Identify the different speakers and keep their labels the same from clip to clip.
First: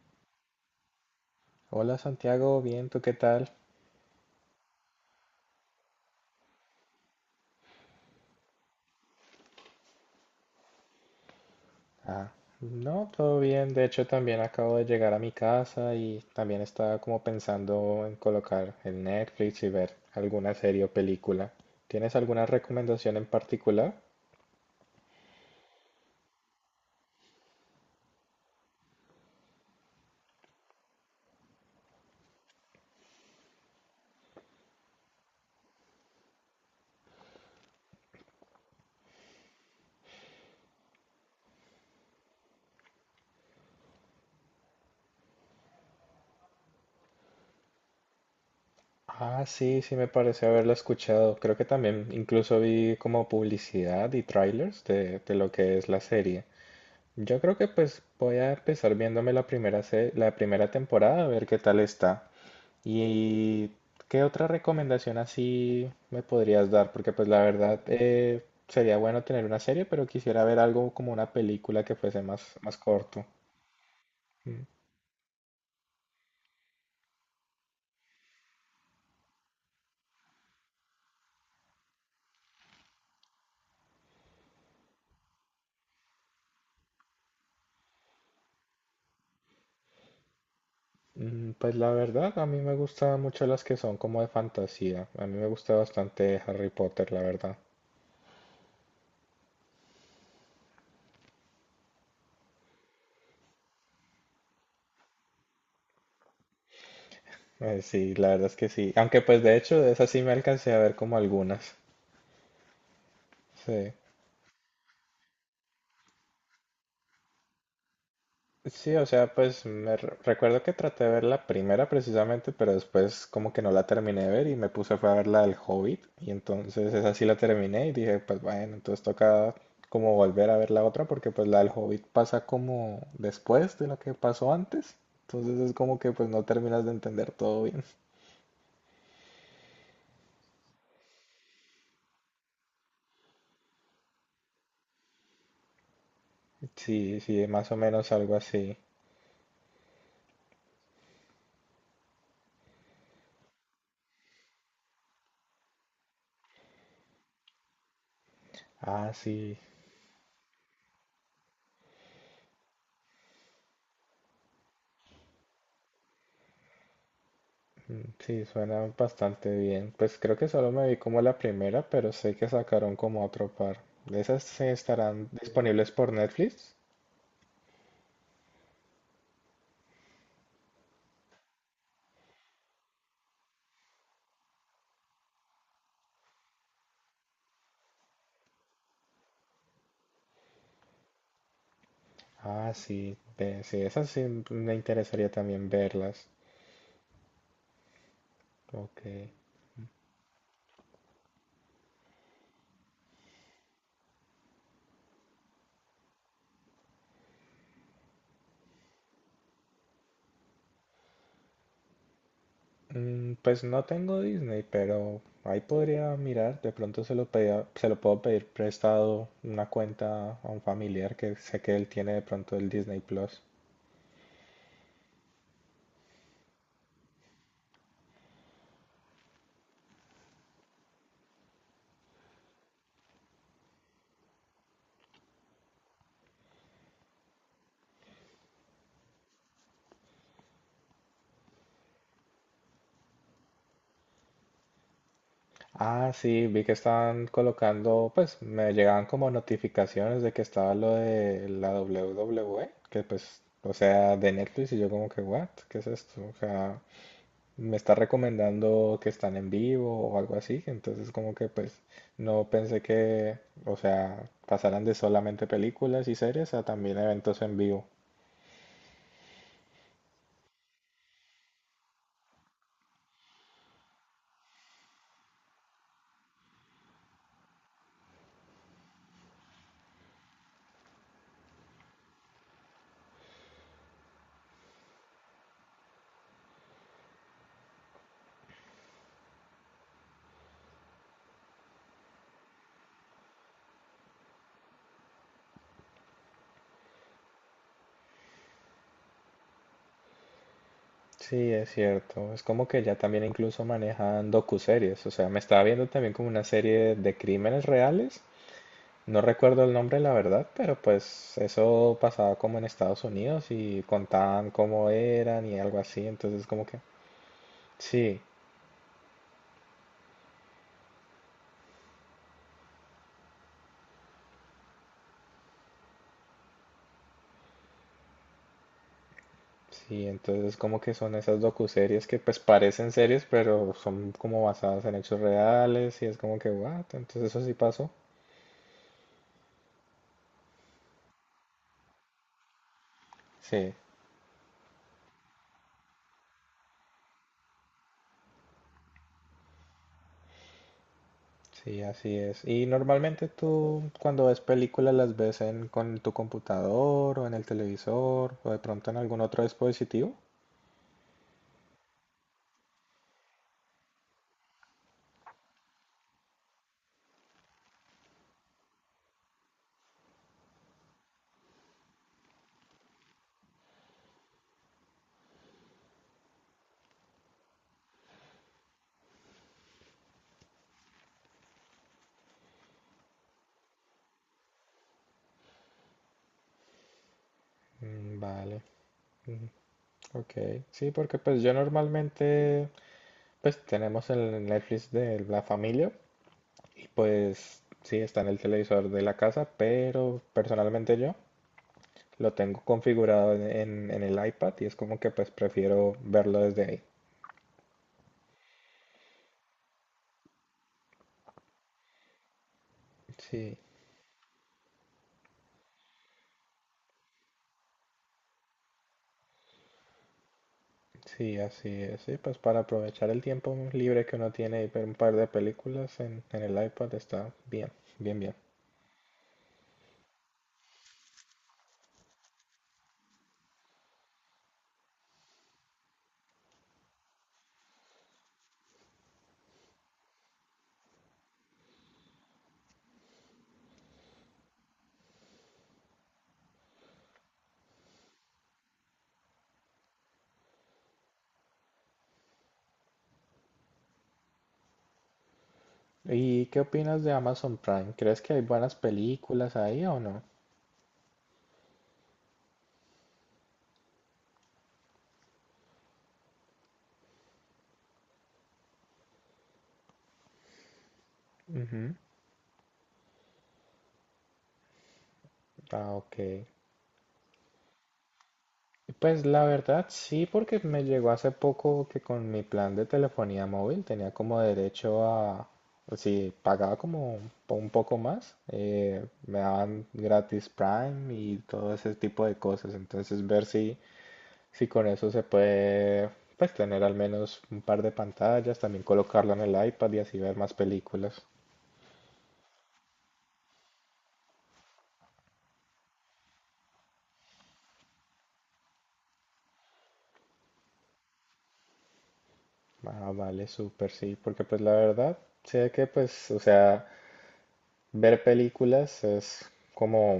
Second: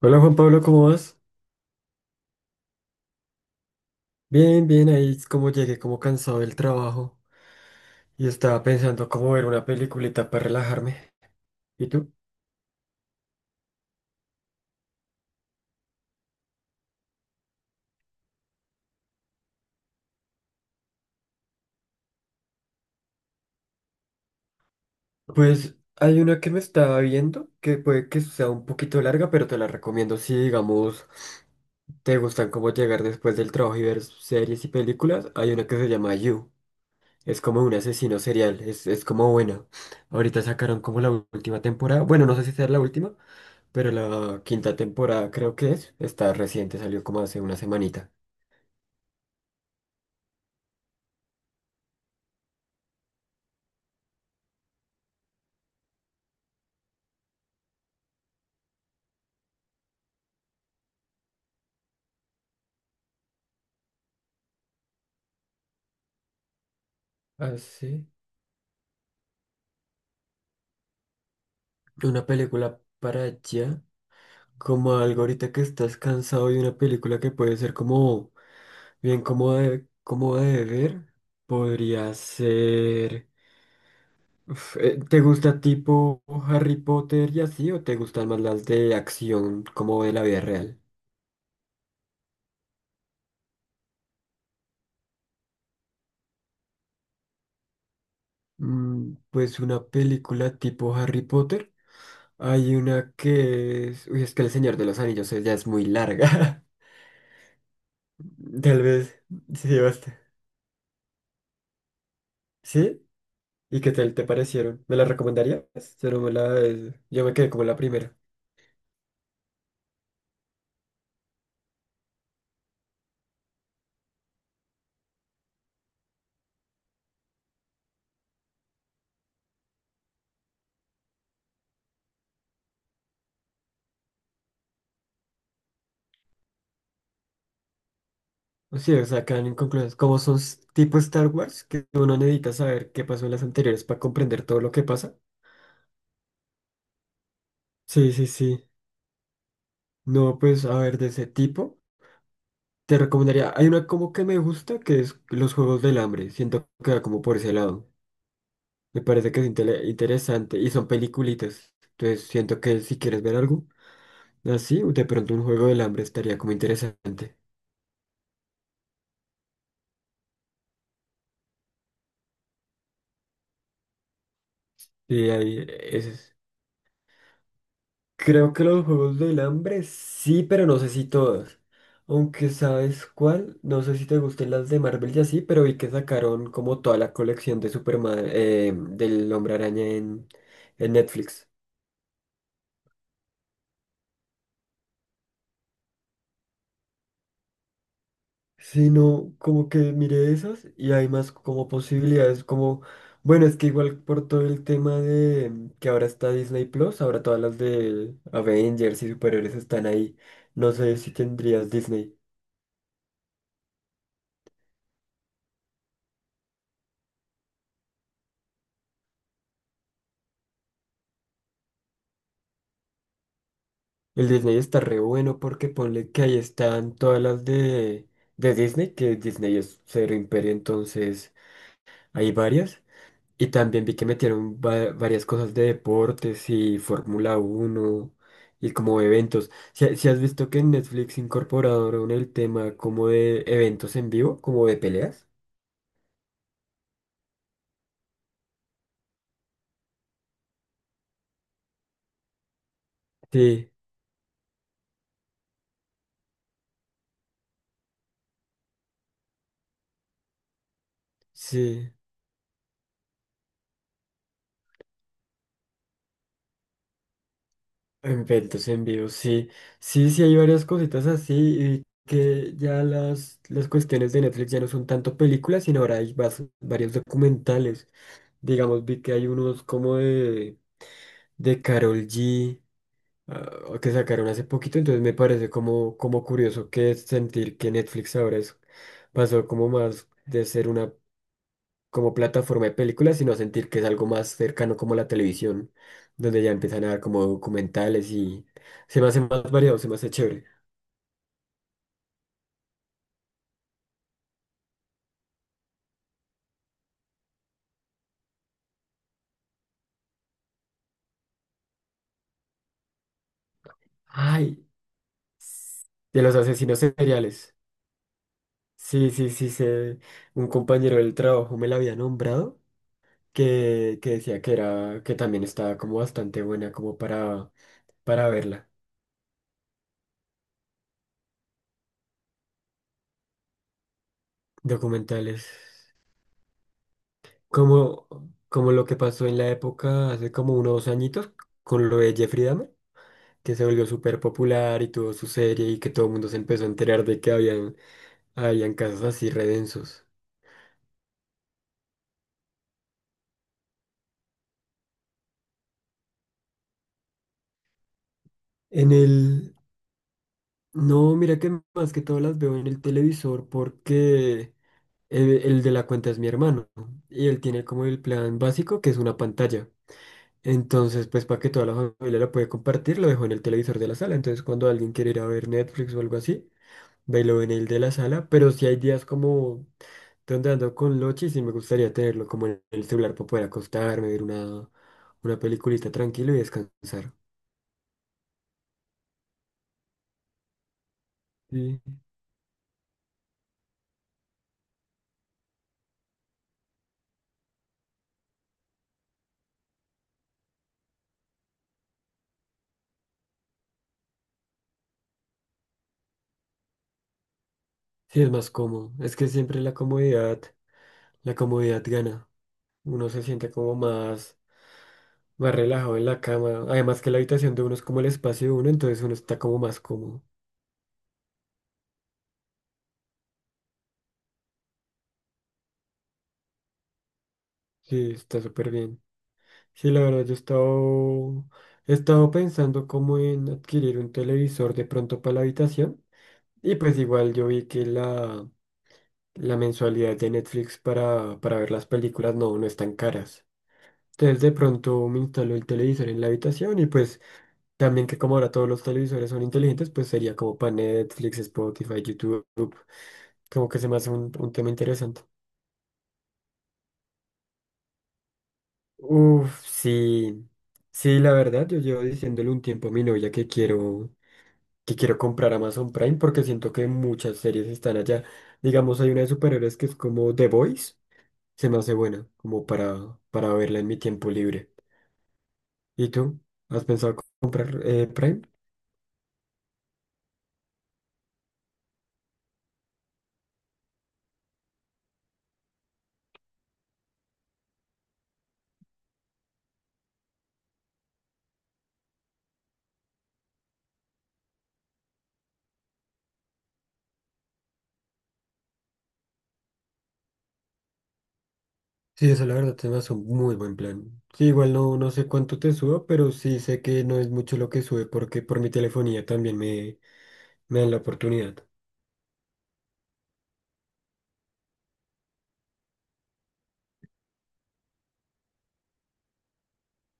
Speaker 1: Hola Juan Pablo, ¿cómo vas?
Speaker 2: Hola Santiago, bien, ¿tú qué tal?
Speaker 1: Bien, bien, ahí es como llegué como cansado del trabajo y estaba pensando cómo ver una peliculita para relajarme. ¿Y tú?
Speaker 2: Ah, no, todo bien. De hecho, también acabo de llegar a mi casa y también estaba como pensando en colocar el Netflix y ver alguna serie o película. ¿Tienes alguna recomendación en particular?
Speaker 1: Pues hay una que me estaba viendo que puede que sea un poquito larga, pero te la recomiendo si, digamos, te gustan como llegar después del trabajo y ver series y películas. Hay una que se llama You. Es como un asesino serial, es como buena. Ahorita sacaron como la última temporada. Bueno, no sé si sea la última, pero la quinta temporada creo que es, está reciente, salió como hace una semanita.
Speaker 2: Ah, sí, sí, me parece haberla escuchado. Creo que también incluso vi como publicidad y trailers de lo que es la serie. Yo creo que pues voy a empezar viéndome la primera, la primera temporada a ver qué tal está. ¿Y qué otra recomendación así me podrías dar? Porque pues la verdad
Speaker 1: Así.
Speaker 2: sería bueno tener una serie, pero quisiera ver algo como una película que fuese
Speaker 1: Una
Speaker 2: más, más
Speaker 1: película para
Speaker 2: corto.
Speaker 1: allá,
Speaker 2: Mm,
Speaker 1: como algo ahorita que estás cansado y una película que puede ser como bien cómoda de ver, podría ser... ¿Te gusta tipo Harry Potter y así o te gustan más las de acción como de la vida real?
Speaker 2: Pues la verdad, a mí me gustan mucho las que son como de fantasía. A mí me gusta bastante Harry Potter, la verdad.
Speaker 1: Mm, pues una película tipo Harry Potter. Hay una que es... Uy, es que El Señor de los Anillos ya es muy larga.
Speaker 2: Sí, la verdad es que
Speaker 1: Tal
Speaker 2: sí. Aunque
Speaker 1: vez.
Speaker 2: pues de
Speaker 1: Sí,
Speaker 2: hecho de esas
Speaker 1: basta.
Speaker 2: sí me alcancé a ver como algunas.
Speaker 1: ¿Sí? ¿Y qué
Speaker 2: Sí.
Speaker 1: tal te parecieron? ¿Me la recomendarías? Yo no me la... Yo me quedé como la primera.
Speaker 2: Sí, o sea, pues recuerdo que traté de ver la primera precisamente, pero después como que no la terminé de ver y me puse fue a ver la del Hobbit y entonces esa sí la terminé y dije, pues bueno, entonces toca como volver a ver la otra porque pues la del Hobbit pasa como después de lo que pasó antes, entonces es como que pues no terminas de entender todo bien.
Speaker 1: O sea, quedan inconclusas. Como son tipo Star Wars, que uno necesita saber qué pasó en las anteriores para comprender todo lo que pasa.
Speaker 2: Sí, sí, más o menos
Speaker 1: Sí, sí,
Speaker 2: algo
Speaker 1: sí.
Speaker 2: así.
Speaker 1: No, pues, a ver, de ese tipo, te recomendaría... Hay una como que me gusta, que es Los Juegos del Hambre. Siento que va como por ese lado. Me
Speaker 2: Ah,
Speaker 1: parece que es
Speaker 2: sí.
Speaker 1: interesante y son peliculitas. Entonces siento que si quieres ver algo así, de pronto un juego del hambre estaría como interesante.
Speaker 2: Mm, sí, suena bastante bien. Pues creo que solo me vi como la primera, pero sé que sacaron como otro par. ¿Esas se estarán
Speaker 1: Sí, ahí
Speaker 2: disponibles
Speaker 1: ese
Speaker 2: por
Speaker 1: es.
Speaker 2: Netflix?
Speaker 1: Creo que los juegos del hambre sí, pero no sé si todos. Aunque sabes cuál, no sé si te gusten las de Marvel y así, pero vi que sacaron como toda la colección de Superman, del Hombre Araña en Netflix.
Speaker 2: Ah, sí, sí, esas sí me interesaría también verlas. Ok.
Speaker 1: Sino como que miré esas y hay más como posibilidades, como, bueno, es que igual por todo el tema de que ahora está Disney Plus, ahora todas las de Avengers y superiores están ahí, no sé si tendrías Disney.
Speaker 2: Mm, pues no tengo Disney, pero ahí podría mirar. De pronto se lo puedo pedir prestado una cuenta a un familiar que sé que él tiene de pronto el Disney Plus.
Speaker 1: El Disney está re bueno porque ponle que ahí están todas las de Disney, que Disney es cero imperio, entonces hay varias. Y también vi que metieron varias cosas de deportes y Fórmula uno y como eventos. Si, si has visto que en Netflix incorporaron el tema como de eventos en vivo, como de peleas.
Speaker 2: Ah, sí, vi que están colocando, pues me llegaban como notificaciones de que estaba lo de la WWE, que pues,
Speaker 1: Sí,
Speaker 2: o sea, de Netflix y yo como que, what, ¿qué es esto? O sea, me está recomendando que están en vivo o algo así, entonces como que pues
Speaker 1: sí,
Speaker 2: no pensé que, o sea, pasaran de solamente películas y series a también eventos en vivo.
Speaker 1: eventos en vivo, sí. Sí, sí, hay varias cositas así y que ya las cuestiones de Netflix ya no son tanto películas, sino ahora hay varios documentales. Digamos, vi que hay unos como de Karol G, ah, que sacaron hace poquito, entonces me parece como, como curioso que sentir que Netflix ahora es, pasó como más de ser una como plataforma de películas, sino a sentir que es algo más cercano como la televisión, donde ya empiezan a dar como documentales y se me hace más variado, se me hace chévere.
Speaker 2: Sí, es cierto. Es como que ya también incluso manejan docuseries. O sea, me estaba viendo también como una serie de crímenes reales. No recuerdo el nombre, la verdad, pero pues eso pasaba como en Estados Unidos y contaban
Speaker 1: Ay,
Speaker 2: cómo eran y algo así,
Speaker 1: de los
Speaker 2: entonces como
Speaker 1: asesinos
Speaker 2: que
Speaker 1: seriales.
Speaker 2: sí,
Speaker 1: Sí, sí, sí, sé. Un compañero del trabajo me la había nombrado, que decía que era, que también estaba como bastante buena como para verla.
Speaker 2: sí, entonces como que son esas docuseries que pues parecen series, pero son como basadas en hechos
Speaker 1: Documentales.
Speaker 2: reales y es como que what, entonces eso sí pasó.
Speaker 1: Como, como lo que pasó en la época hace como unos añitos con lo de Jeffrey Dahmer, que se
Speaker 2: Sí,
Speaker 1: volvió súper popular y tuvo su serie y que todo el mundo se empezó a enterar de que habían, habían casos así redensos.
Speaker 2: sí, así es. Y normalmente tú cuando ves películas las ves en con tu computador o en el televisor o de pronto
Speaker 1: En
Speaker 2: en algún otro
Speaker 1: el...
Speaker 2: dispositivo.
Speaker 1: No, mira que más que todo las veo en el televisor porque el de la cuenta es mi hermano y él tiene como el plan básico que es una pantalla. Entonces, pues para que toda la familia la puede compartir, lo dejo en el televisor de la sala. Entonces, cuando alguien quiere ir a ver Netflix o algo así, bailo en el de la sala, pero si hay días como donde ando con Lochi, sí me gustaría tenerlo como en el celular para poder acostarme, ver una peliculita tranquilo y descansar.
Speaker 2: Mm, vale. Ok, sí, porque pues yo
Speaker 1: Sí,
Speaker 2: normalmente pues tenemos el Netflix de la familia y pues sí está en el televisor de la casa, pero personalmente yo lo tengo configurado en, en el iPad y es como que pues prefiero verlo desde ahí.
Speaker 1: sí es más cómodo. Es que siempre la comodidad gana. Uno se siente
Speaker 2: Sí,
Speaker 1: como más, más relajado en la cama. Además que la habitación de uno es como el espacio de uno, entonces uno está como más cómodo.
Speaker 2: sí, así es, sí, pues para aprovechar el tiempo libre que uno tiene y ver un par de películas en el iPad está bien,
Speaker 1: Sí,
Speaker 2: bien, bien.
Speaker 1: está súper bien. Sí, la verdad, yo he estado pensando como en adquirir un televisor de pronto para la habitación. Y pues igual yo vi que la mensualidad de Netflix para ver las películas no, no es tan caras. Entonces de pronto me instaló el televisor en la habitación y pues también que como ahora todos los televisores son inteligentes, pues sería como para Netflix, Spotify, YouTube, como que se me hace un tema interesante.
Speaker 2: ¿Y qué opinas de Amazon Prime? ¿Crees que hay buenas películas
Speaker 1: Uf,
Speaker 2: ahí o no?
Speaker 1: sí, sí, la verdad, yo llevo diciéndole un tiempo a mi novia que quiero comprar Amazon Prime porque siento que muchas series están allá. Digamos, hay una de superhéroes que es como The Voice. Se me hace
Speaker 2: Ujú.
Speaker 1: buena, como para verla en mi tiempo libre.
Speaker 2: Ah,
Speaker 1: ¿Y
Speaker 2: ok.
Speaker 1: tú? ¿Has pensado comprar Prime?
Speaker 2: Pues la verdad sí, porque me llegó hace poco que con mi plan de telefonía móvil tenía como derecho a, si pagaba como un poco más, me daban gratis Prime y todo ese tipo de cosas. Entonces ver si, si con eso se puede, pues tener al menos un par de pantallas, también colocarlo en el iPad y así ver más películas.
Speaker 1: Sí, eso la verdad se me hace un muy buen plan. Sí, igual no, no sé cuánto te suba, pero sí sé que no es mucho lo que sube porque por mi telefonía también me dan la oportunidad.
Speaker 2: Ah, vale, súper, sí, porque pues la verdad sé que pues, o sea... Ver películas es como,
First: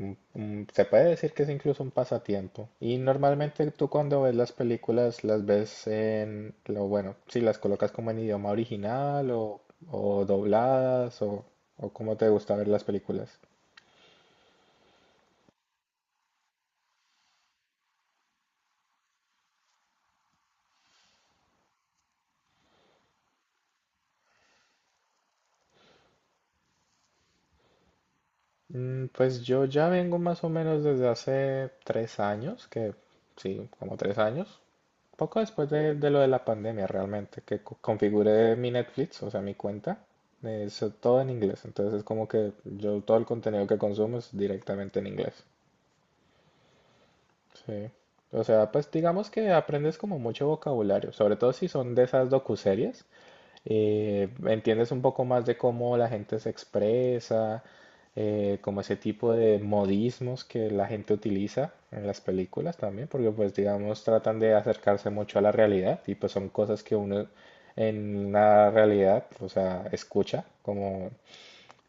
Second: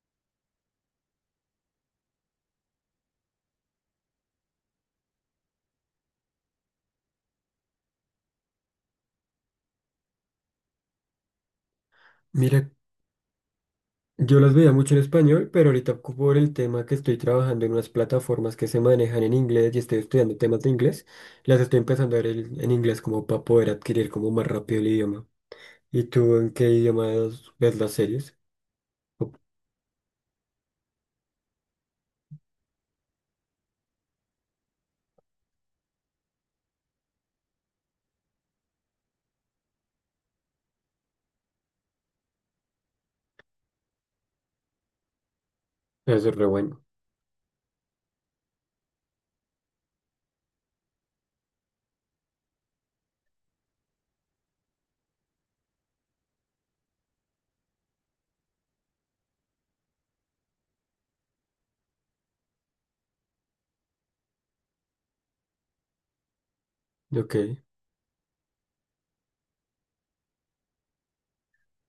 Speaker 2: se puede decir que es incluso un pasatiempo. Y normalmente tú cuando ves las películas las ves en, lo bueno, si las colocas como en idioma original o dobladas o cómo te gusta ver
Speaker 1: Mira,
Speaker 2: las películas.
Speaker 1: yo las veía mucho en español, pero ahorita por el tema que estoy trabajando en unas plataformas que se manejan en inglés y estoy estudiando temas de inglés, las estoy empezando a ver en inglés como para poder adquirir como más rápido el idioma. ¿Y tú en qué idiomas ves las series?
Speaker 2: Mm, pues yo ya vengo más o menos desde hace 3 años, que sí, como 3 años, poco después de lo de la pandemia realmente, que configuré mi Netflix, o sea, mi cuenta, es todo en inglés. Entonces es como que yo todo el contenido que consumo es directamente en inglés.
Speaker 1: Eso es re bueno.
Speaker 2: Sí. O sea, pues digamos que aprendes como mucho vocabulario, sobre todo si son de esas docuseries. Entiendes un poco más de cómo la gente se expresa, como ese tipo de modismos que la gente utiliza en las películas también, porque pues digamos tratan de acercarse mucho a la realidad y pues son cosas que uno
Speaker 1: Ok,
Speaker 2: en la realidad, o sea, escucha, como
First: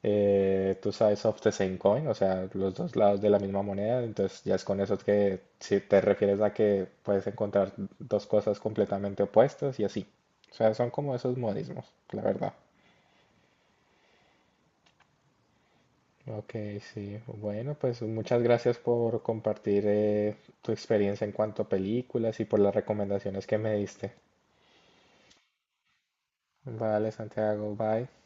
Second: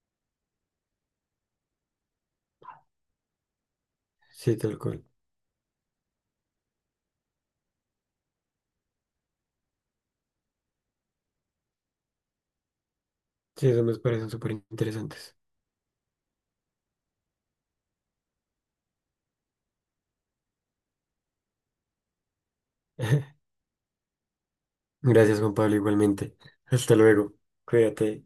Speaker 2: tú sabes of the same coin, o sea, los dos lados de la misma moneda, entonces ya
Speaker 1: sí,
Speaker 2: es
Speaker 1: tal
Speaker 2: con eso
Speaker 1: cual.
Speaker 2: que si te refieres a que puedes encontrar dos cosas completamente opuestas y así. O sea, son como esos modismos, la verdad.
Speaker 1: Sí, eso me parecen súper interesantes.
Speaker 2: Ok, sí. Bueno, pues muchas gracias por compartir tu experiencia en cuanto a películas y por las recomendaciones que me diste.
Speaker 1: Gracias, Juan Pablo, igualmente. Hasta
Speaker 2: Vale,
Speaker 1: luego.
Speaker 2: Santiago, bye.
Speaker 1: Cuídate.